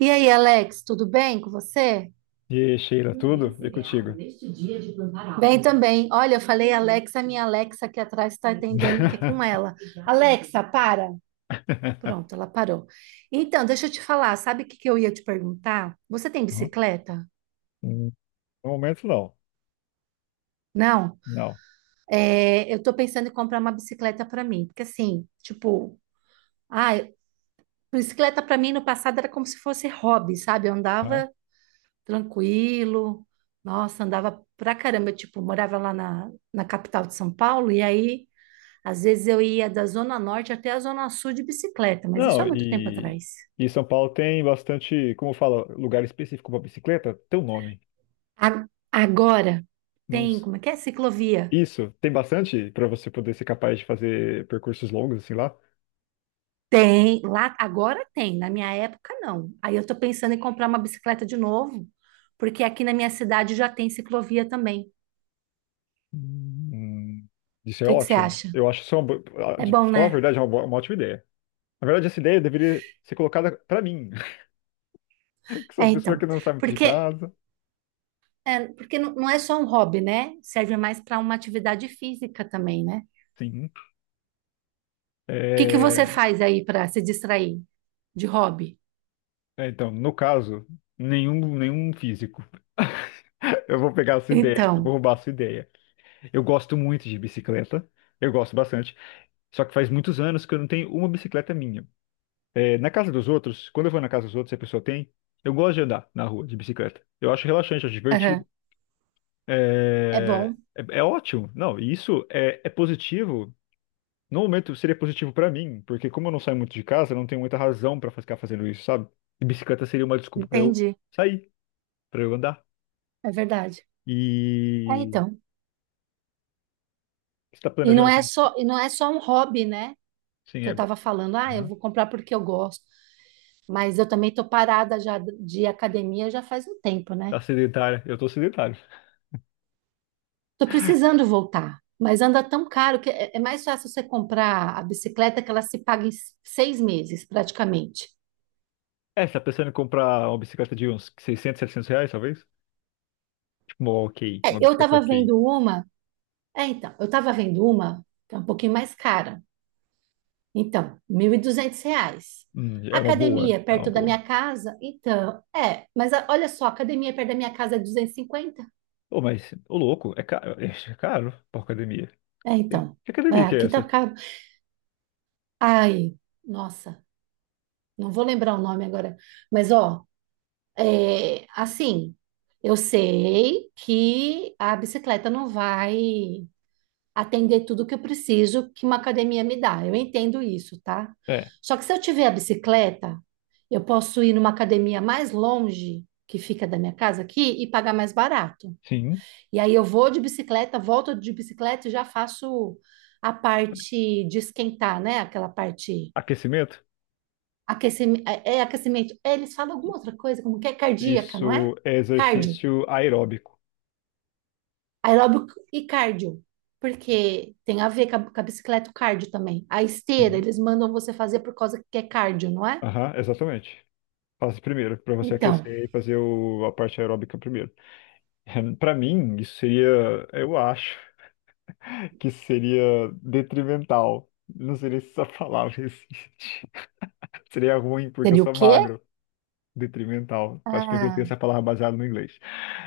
E aí, Alex, tudo bem com você? E Sheila, tudo? E contigo? Bem também. Olha, eu falei Alexa, a minha Alexa aqui atrás está entendendo que é com ela. Alexa, para. Pronto, ela parou. Então, deixa eu te falar, sabe o que que eu ia te perguntar? Você tem bicicleta? Hum, No momento, não. Não? Não. É, eu tô pensando em comprar uma bicicleta para mim, porque assim, tipo, ah, bicicleta para mim no passado era como se fosse hobby, sabe? Eu Hã? andava tranquilo. Nossa, andava pra caramba. Eu, tipo, morava lá na capital de São Paulo, e aí, às vezes, eu ia da Zona Norte até a Zona Sul de bicicleta, mas isso Não, há muito tempo e, atrás. e São Paulo tem bastante, como fala, lugar específico para bicicleta? Teu nome. Agora Não, tem, como é que é? Ciclovia. isso, tem bastante para você poder ser capaz de fazer percursos longos, assim lá. Tem, lá agora tem, na minha época não. Aí eu tô pensando em comprar uma bicicleta de novo, porque aqui na minha cidade já tem ciclovia também. O hum, Isso é que que você ótimo. acha? Eu acho isso É de bom, falar a né? verdade, é uma ótima ideia. Na verdade, essa ideia deveria ser colocada para mim, que sou É, uma pessoa então. que não sai muito de Porque casa. É, porque não é só um hobby, né? Serve mais para uma atividade física também, né? O Sim. que que você faz aí para se distrair de hobby? É, então, no caso, nenhum físico. Eu vou pegar a sua ideia, eu vou Então, roubar a sua ideia. Eu gosto muito de bicicleta, eu gosto bastante. Só que faz muitos anos que eu não tenho uma bicicleta minha. É, na casa dos outros, quando eu vou na casa dos outros e a pessoa tem, eu gosto de andar na rua de bicicleta. Eu acho relaxante, acho aham, divertido. é É, bom, é, é ótimo. Não, e isso é positivo. No momento seria positivo pra mim, porque como eu não saio muito de casa, eu não tenho muita razão pra ficar fazendo isso, sabe? E bicicleta seria uma desculpa pra eu entendi, sair, pra eu andar. é verdade. É, E então. você está planejando com... E não é só um hobby, né? Sim, Que eu é... estava falando, ah, eu Aham. vou comprar porque eu gosto. Mas eu também tô parada já de academia já faz um tempo, né? Tá sedentário. Eu tô sedentário. Tô precisando voltar, mas anda tão caro que é mais fácil você comprar a bicicleta, que ela se paga em 6 meses, praticamente. É, você tá pensando em comprar uma bicicleta de uns 600, 700 reais, talvez? Tipo uma ok, uma É, eu bicicleta estava ok. vendo uma, é, então, eu estava vendo uma, que é um pouquinho mais cara. Então, R$ 1.200. É uma boa, Academia é uma perto da boa. minha casa, então, é, mas olha só, academia perto da minha casa é 250. Ô, mas, ô louco, é caro, é caro pra academia. É, E, então, que é, academia que é aqui tá essa? caro. Ai, nossa, não vou lembrar o nome agora, mas ó, é, assim, eu sei que a bicicleta não vai atender tudo que eu preciso que uma academia me dá. Eu entendo isso, tá? É, Só que se eu tiver a bicicleta, eu posso ir numa academia mais longe, que fica da minha casa aqui, e pagar mais barato. sim. E aí eu vou de bicicleta, volto de bicicleta e já faço a parte de esquentar, né? Aquela parte Aquecimento? aquecimento, é aquecimento. Eles falam alguma outra coisa, como que é cardíaca, não é? Isso é Cardio. exercício aeróbico. Aeróbico e cardio, porque tem a ver com com a bicicleta o cardio também. A esteira, Sim. eles mandam você fazer por causa que é cardio, não é? Aham, exatamente. Faz primeiro, pra você Então, aquecer e fazer a parte aeróbica primeiro. Para mim, isso seria, eu acho que seria detrimental. Não seria se essa palavra existe. Seria ruim porque eu seria o sou quê? magro. Detrimental. Acho que eu inventei Ah, essa palavra baseada no inglês.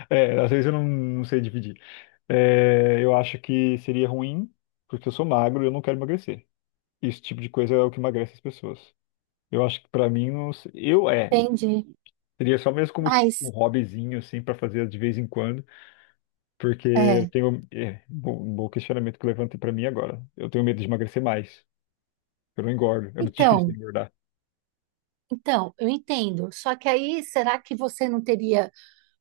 É, às vezes eu não sei dividir. É, eu acho que seria ruim porque eu sou magro e eu não quero emagrecer. Esse tipo de coisa é o que emagrece as pessoas. Eu acho que para mim, não, eu é. entendi. Seria só mesmo como um Mas, hobbyzinho, assim, para fazer de vez em quando. Porque eu é. tenho. É, bom, um bom questionamento que levantei pra mim agora. Eu tenho medo de emagrecer mais. Eu não engordo. É muito difícil Então, engordar. então, eu entendo. Só que aí, será que você não teria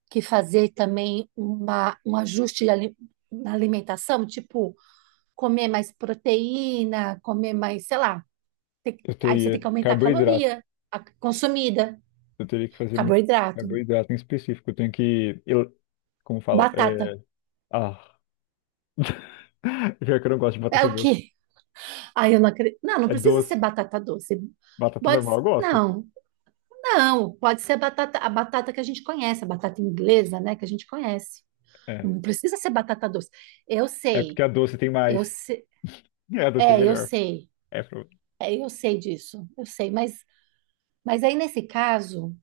que fazer também um ajuste na alimentação? Tipo, comer mais proteína, comer mais, sei lá. Tem- Eu aí você tem teria que aumentar carboidrato. A consumida, Eu teria que fazer muito carboidrato. carboidrato em específico. Eu tenho que. Como fala? Batata. É, ah. Pior que eu não gosto de É batata o doce. quê? Ai, eu não acredito. Não, não É precisa ser doce. batata doce. Batata Pode normal ser, eu gosto. Não. Pode ser a batata que a gente conhece, a batata inglesa, né, que a gente conhece. É. Não precisa ser batata doce. Eu É sei, porque a doce tem eu mais. sei. É, a doce é É, eu melhor. sei. É, É, eu sei disso. Eu sei, mas aí nesse caso,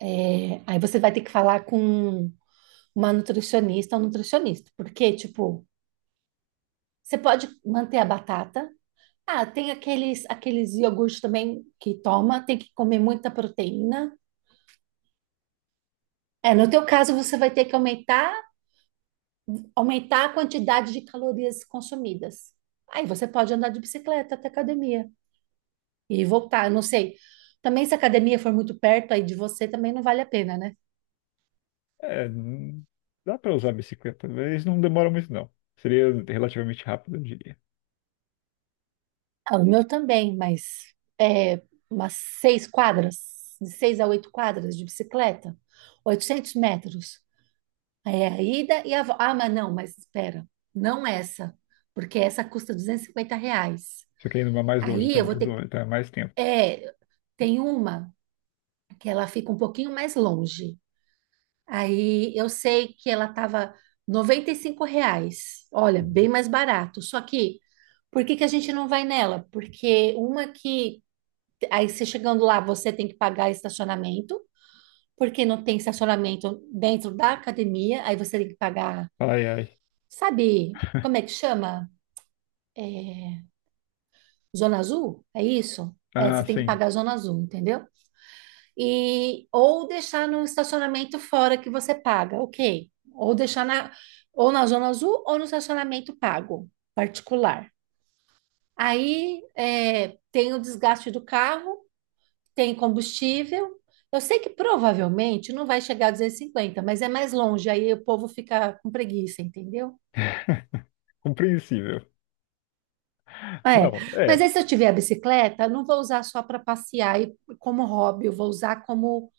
é, aí você vai ter que falar com uma nutricionista ou nutricionista, porque, tipo, você pode manter a batata. Ah, tem aqueles, aqueles iogurtes também que toma, tem que comer muita proteína. É, no teu caso, você vai ter que aumentar a quantidade de calorias consumidas. Aí você pode andar de bicicleta até a academia e voltar, eu não sei. Também se a academia for muito perto aí de você, também não vale a pena, né? é, hum, dá pra usar a bicicleta, mas não demora muito, não. Seria relativamente rápido, eu diria. Ah, o meu também, mas é umas 6 quadras, de 6 a 8 quadras de bicicleta, 800 metros. É a ida e a volta. Ah, mas não, mas espera, não essa, porque essa custa R$ 250. Só que indo mais longe, Aí tá eu vou mais ter que. longe, tá mais tempo. É, tem uma que ela fica um pouquinho mais longe. Aí eu sei que ela estava R$ 95. Olha, Uhum. bem mais barato. Só que, por que que a gente não vai nela? Porque uma que. Aí você chegando lá, você tem que pagar estacionamento, porque não tem estacionamento dentro da academia, aí você tem que pagar. Ai, ai. Sabe como é que chama? É, Zona Azul? É isso? É, Ah, você tem que sim. pagar a Zona Azul, entendeu? E, ou deixar no estacionamento fora que você paga, ok. Ou deixar na, ou na Zona Azul ou no estacionamento pago, particular. Aí é, tem o desgaste do carro, tem combustível. Eu sei que provavelmente não vai chegar a 250, mas é mais longe, aí o povo fica com preguiça, entendeu? Compreensível. É, Não, mas é. aí se eu tiver a bicicleta, eu não vou usar só para passear e como hobby, eu vou usar como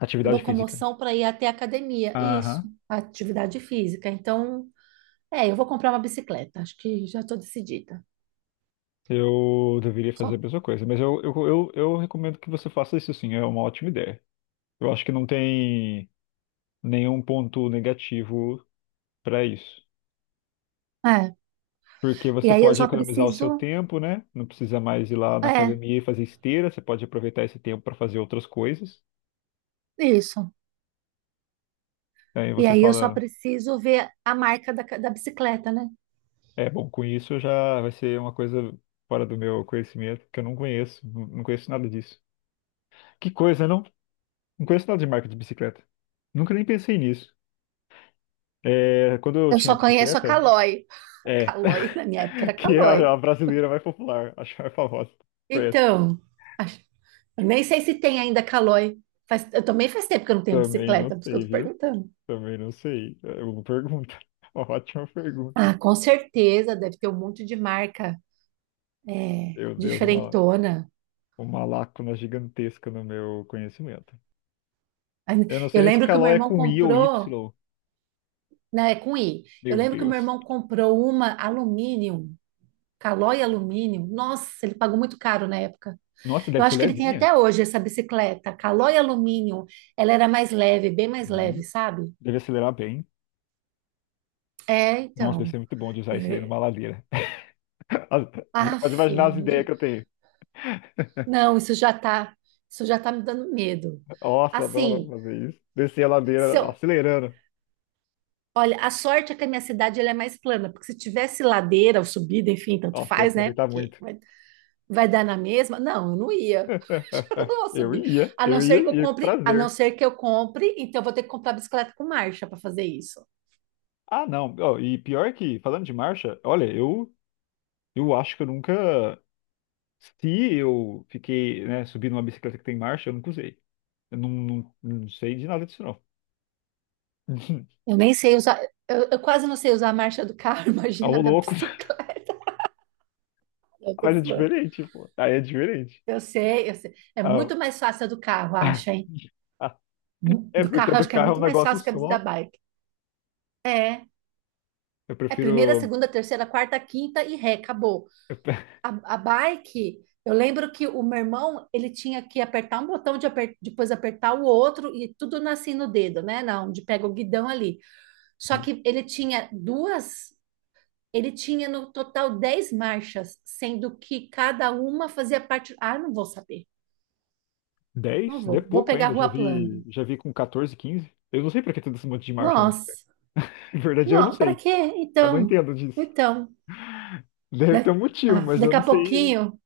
Atividade física. locomoção para ir até a academia. Isso, Aham. atividade física. Então, é, eu vou comprar uma bicicleta, acho que já estou decidida. Eu deveria fazer a Só. mesma coisa, mas eu recomendo que você faça isso sim, é uma ótima ideia. Eu acho que não tem nenhum ponto negativo para isso. É. Porque E você aí eu pode só economizar o seu preciso. tempo, né? Não precisa mais ir lá na É, academia e fazer esteira, você pode aproveitar esse tempo para fazer outras coisas. isso. Aí E você aí eu só fala, preciso ver a marca da bicicleta, né? é, bom, com isso já vai ser uma coisa fora do meu conhecimento, que eu não conheço, não conheço nada disso. Que coisa, não? Não conheço nada de marca de bicicleta. Nunca nem pensei nisso. É, quando eu Eu tinha só conheço a bicicleta, Caloi. é, Caloi, na minha época era que é a Caloi. a brasileira mais popular, a mais famosa. É, Então, eu nem sei se tem ainda Calói. Faz, eu também faz tempo que eu não tenho também não bicicleta, por isso que eu sei, tô viu? perguntando. Também não sei. É uma pergunta, uma ótima pergunta. Ah, com certeza, deve ter um monte de marca é, Meu Deus, uma, diferentona. uma lacuna gigantesca no meu conhecimento. Ah, Eu não sei Eu nem se lembro que o meu Calói é irmão com I ou comprou, Y. né, é com I. Eu Meu lembro que o meu Deus. irmão comprou uma alumínio, Calói alumínio. Nossa, ele pagou muito caro na época. Nossa, Eu deve ser acho que ele tem levinha. até hoje essa bicicleta, Calói alumínio. Ela era mais leve, bem mais leve, Uhum. sabe? Deve acelerar bem. É, Nossa, deve então. ser muito bom de usar isso daí Eu- numa ladeira. As- Você já pode Aff, imaginar as ideias que eu tenho. Não, isso já tá me dando medo. Nossa, eu adoro Assim, fazer isso. Descer a se ladeira eu, acelerando. olha, a sorte é que a minha cidade ela é mais plana, porque se tivesse ladeira ou subida, enfim, tanto Nossa, eu ia faz, né? aproveitar Porque muito. vai, vai dar na mesma. Não, eu não ia. Acho que eu não vou Eu subir. ia, eu ia, e A não prazer. ser que eu compre, então eu vou ter que comprar bicicleta com marcha para fazer isso. Ah, não. Ó, e pior que, falando de marcha, olha, eu acho que eu nunca. Se eu fiquei, né, subindo uma bicicleta que tem marcha, eu nunca usei. Eu não sei de nada disso, não. Eu nem sei usar, eu quase não sei usar a marcha do carro, Ah, imagina ô da louco. bicicleta. Eu tô Mas é zoando. diferente, pô. Aí é diferente. Eu sei. É Ah, muito o- mais fácil a do carro, acho, hein? É Do porque carro, do acho que é carro é um muito mais negócio fácil que a da só. bike. É. Eu É primeira, prefiro. segunda, terceira, quarta, quinta e ré, acabou. eu pre- A bike, eu lembro que o meu irmão, ele tinha que apertar um botão, de depois apertar o outro e tudo nascia no dedo, né? Na onde pega o guidão ali. Só que ele tinha duas, ele tinha no total 10 marchas, sendo que cada uma fazia parte. Ah, não vou saber, não 10? É vou. Vou pouco pegar a ainda. Eu já rua vi, plana. já vi com 14, 15. Eu não sei pra que tem esse monte de marcha na bicicleta. Nossa, Na verdade, eu não não, para sei. quê? Eu não Então, entendo disso. então. Deve ter Da- um motivo, ah, mas eu daqui a não sei. pouquinho,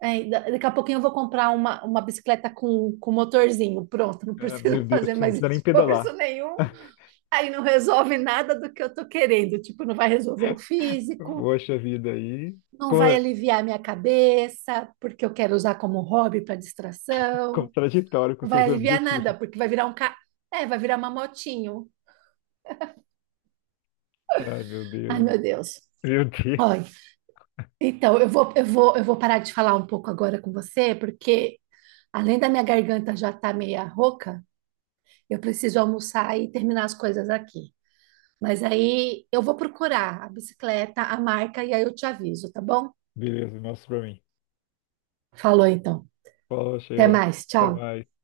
é, daqui a pouquinho eu vou comprar uma bicicleta com motorzinho. Pronto, não Ah, meu preciso Deus, fazer você não mais precisa nem esforço pedalar. nenhum. Aí não resolve nada do que eu tô querendo. Tipo, não vai resolver o físico, Poxa vida aí. não vai Co- aliviar minha cabeça, porque eu quero usar como hobby para distração. Contraditório com Não vai seus aliviar objetivos. nada, porque vai virar um ca... É, vai virar uma motinho. Ai, meu Ai, Deus. meu Deus. Meu Deus. Olha, então eu vou parar de falar um pouco agora com você, porque além da minha garganta já estar meia rouca, eu preciso almoçar e terminar as coisas aqui. Mas aí eu vou procurar a bicicleta, a marca e aí eu te aviso, tá bom? Beleza, mostra pra mim. Falou então. Fala, Até Sheila. mais. Até Tchau. mais.